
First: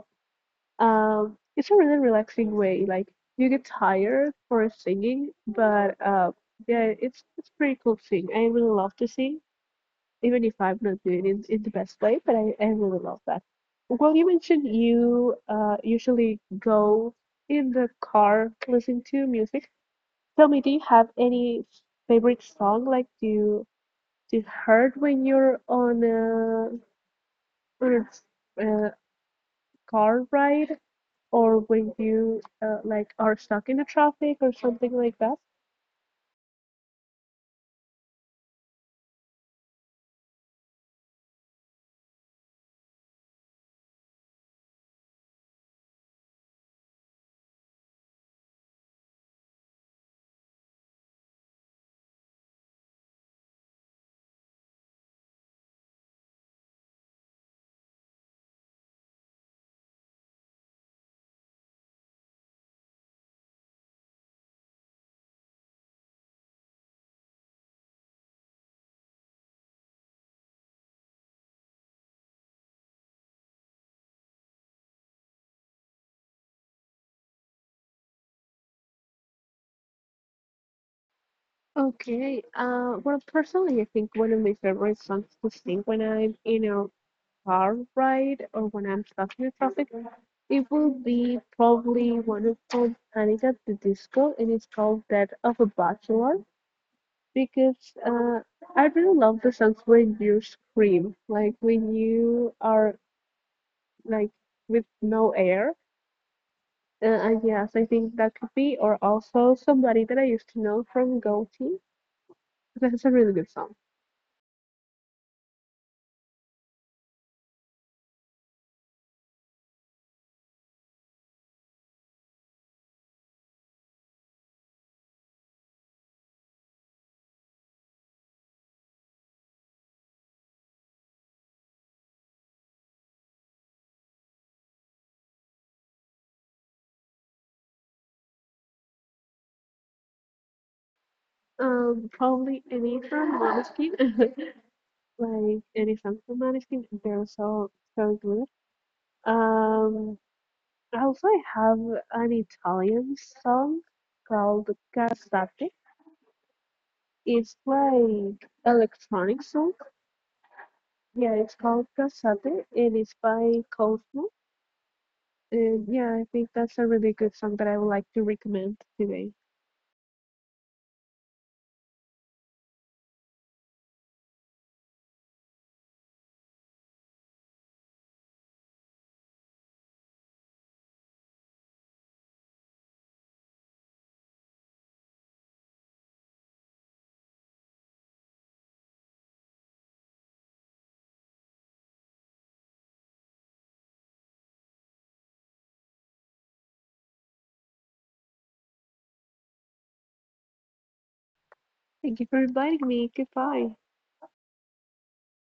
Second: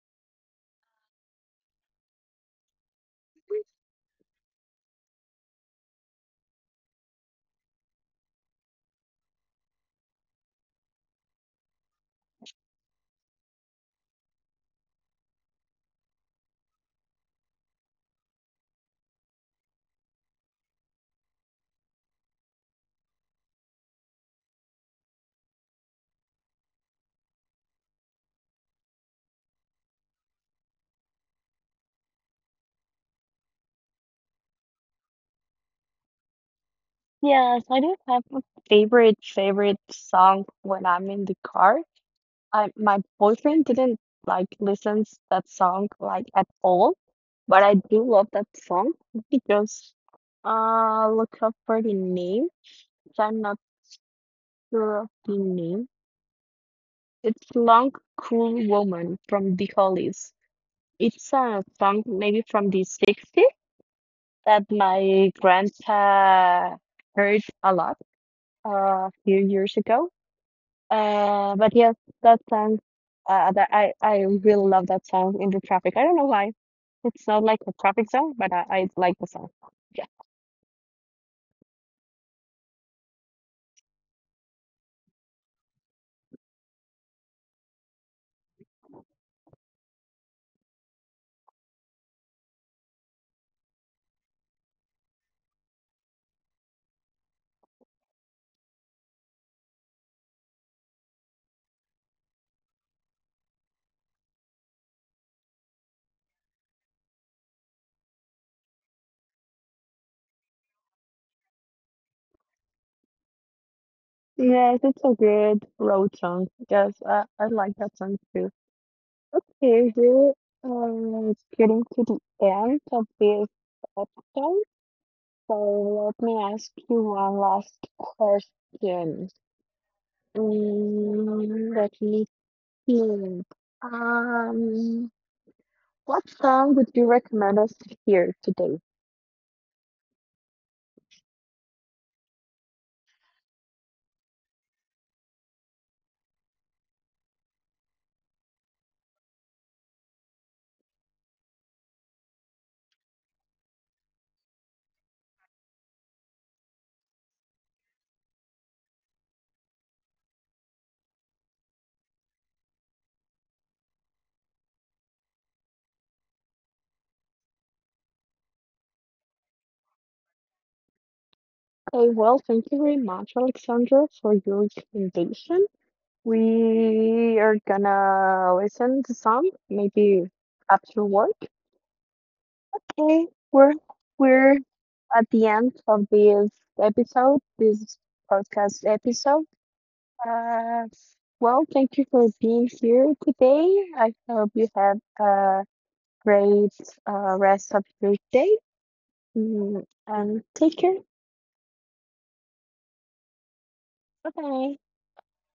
S2: It's a really relaxing way. Like you get tired for singing, but yeah, it's pretty cool thing. I really love to sing, even if I'm not doing it in the best way. But I really love that. Well, you mentioned you usually go in the car listening to music. Tell me, do you have any favorite song like you heard when you're on a car ride, or when you like are stuck in the traffic or something like that?
S1: Yes, I do have a favorite favorite song when I'm in the car. I my boyfriend didn't like listens that song like at all, but I do love that song. Let me just look up for the name, 'cause I'm not sure of the name. It's Long Cool Woman from The Hollies. It's a song maybe from the 60s that my grandpa heard a lot a few years ago. But yes, that song, that I really love that song in the traffic. I don't know why. It's not like a traffic song, but I like the song. Yeah.
S2: Okay. Personally, I think one of my favorite songs to sing when I'm in a car ride or when I'm stuck in the traffic, it will be probably one of called Panic at the Disco, and it's called "Death of a Bachelor" because uh, I really love the songs when you scream, like when you are like with no air. And yes, I think that could be, or also somebody that I used to know from Goatee. That's a really good song.
S1: Yes, it's a good road song. Yes, I like that song too. Okay, we're getting to the end of this episode. So let me ask you one last question. Let me think. Um, what song would you recommend us to hear today?
S2: Probably any from Måneskin, like any song from Måneskin. They're so good. Um, also I have an Italian song called Casate. It's like electronic song. Yeah, it's called Casate, and it's by Cosmo. And yeah, I think that's a really good song that I would like to recommend today.
S1: Okay, well, thank you very much, Alexandra, for your recommendation. We are gonna listen to some, maybe after work. Okay, we're we're at the end of this episode, this podcast episode. Uh, well, thank you for being here today. I hope you have a great rest of your day, and take care.
S2: Thank you for inviting me. Goodbye.
S1: Bye bye.